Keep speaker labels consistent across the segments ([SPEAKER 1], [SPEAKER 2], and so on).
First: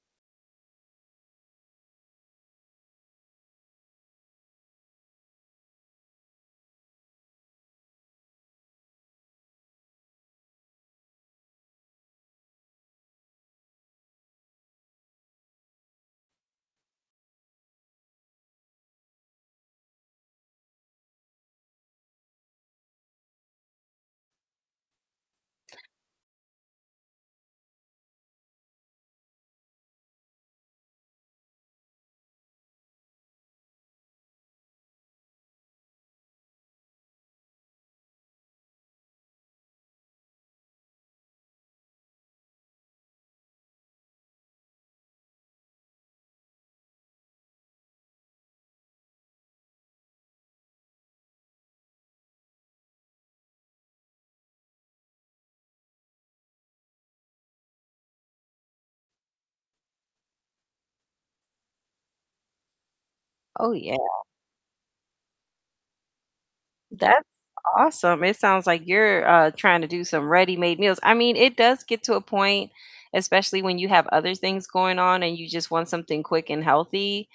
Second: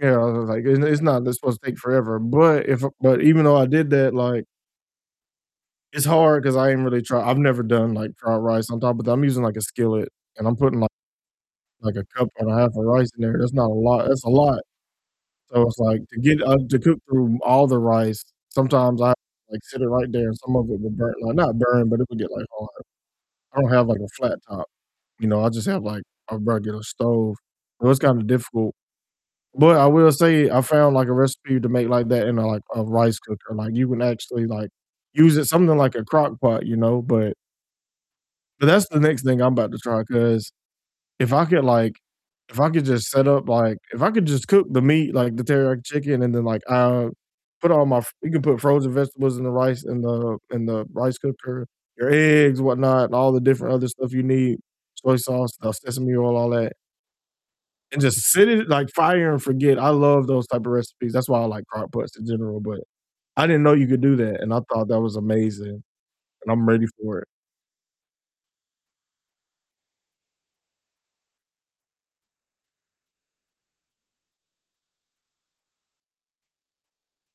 [SPEAKER 1] You know, was was, like, it's n it's not supposed to take forever, but if but even though I did that, like it's hard 'cause I ain't really try I've never done, like, dried rice on top, but I'm using, like, a skillet, and I'm putting like like a cup and a half of rice in there, that's not a lot that's a lot, so it's, like, to get, uh, to cook through all the rice, sometimes I have to, like, sit it right there and some of it will burn like, not burn, but it would get, like, hard. I don't have, like, a flat top, you know, I just, have, like, a regular stove, so it's, kinda, difficult, but I will say I found, like, a recipe to make, like, that in a, like, a rice cooker, like, you can actually, like, use it something like a crock pot, you know, but but that's the next thing I'm about to try 'cause if I could, like if I could, just, set up, like if I could, just, cook the meat, like, the teriyaki chicken and then, like, uh, put all my f you can put frozen vegetables in the rice, in the in the rice cooker, your eggs, whatnot, and all the different other stuff you need, soy sauce, uh, sesame oil, all that and, just, sit it like, fire and forget. I love those type of recipes. That's why I like crock pots in general, but I didn't
[SPEAKER 2] Oh,
[SPEAKER 1] know you
[SPEAKER 2] yeah.
[SPEAKER 1] could do that, and I thought that was amazing, and I'm ready for
[SPEAKER 2] That's
[SPEAKER 1] it.
[SPEAKER 2] awesome. It sounds, like, you're, uh, trying to do some ready-made meals. I mean, it does get to a point, especially when you have other things going on and you, just, want something quick and healthy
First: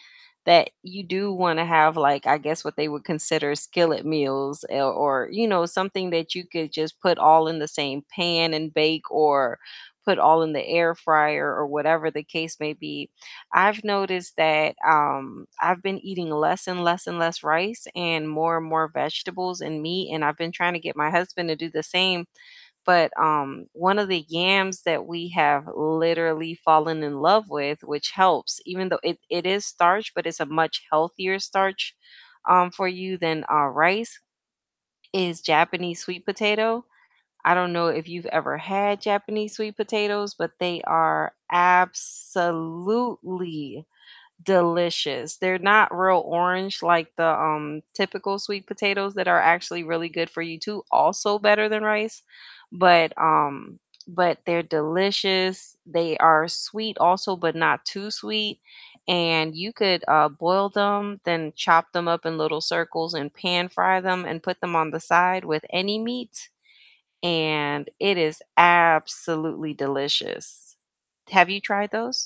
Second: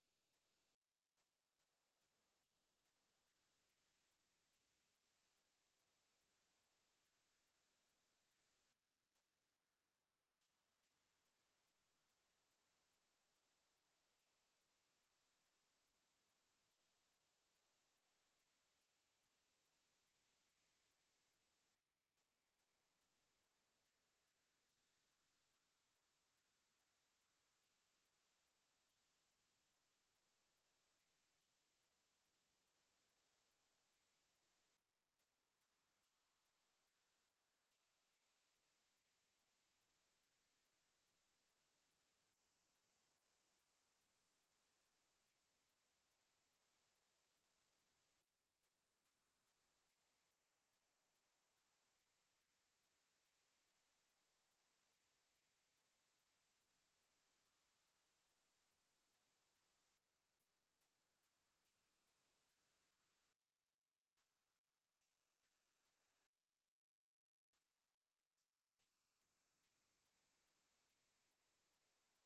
[SPEAKER 2] that you do wanna have, like, I guess what they would consider skillet meals, eh, or, you know, something that you could, just, put all in the same pan and bake or put all in the air fryer or whatever the case may be. I've noticed that, um, I've been eating less and less and less rice and more and more vegetables and meat, and I've been trying to get my husband to do the same, but, um, one of the yams that we have literally fallen in love with which helps even though it it is starch, but it's a much healthier starch, um, for you than, uh, rice, is Japanese sweet potato. I don't know if you've ever had Japanese sweet potatoes, but they are absolutely delicious. They're not real orange like the, um, typical sweet potatoes that are actually really good for you too, also better than rice, but, um, but they're delicious, they are sweet also, but not too sweet, and you could, uh, boil them, then chop them up in little circles and pan-fry them and put them on the side with any meat, and it is absolutely delicious. Have you tried those?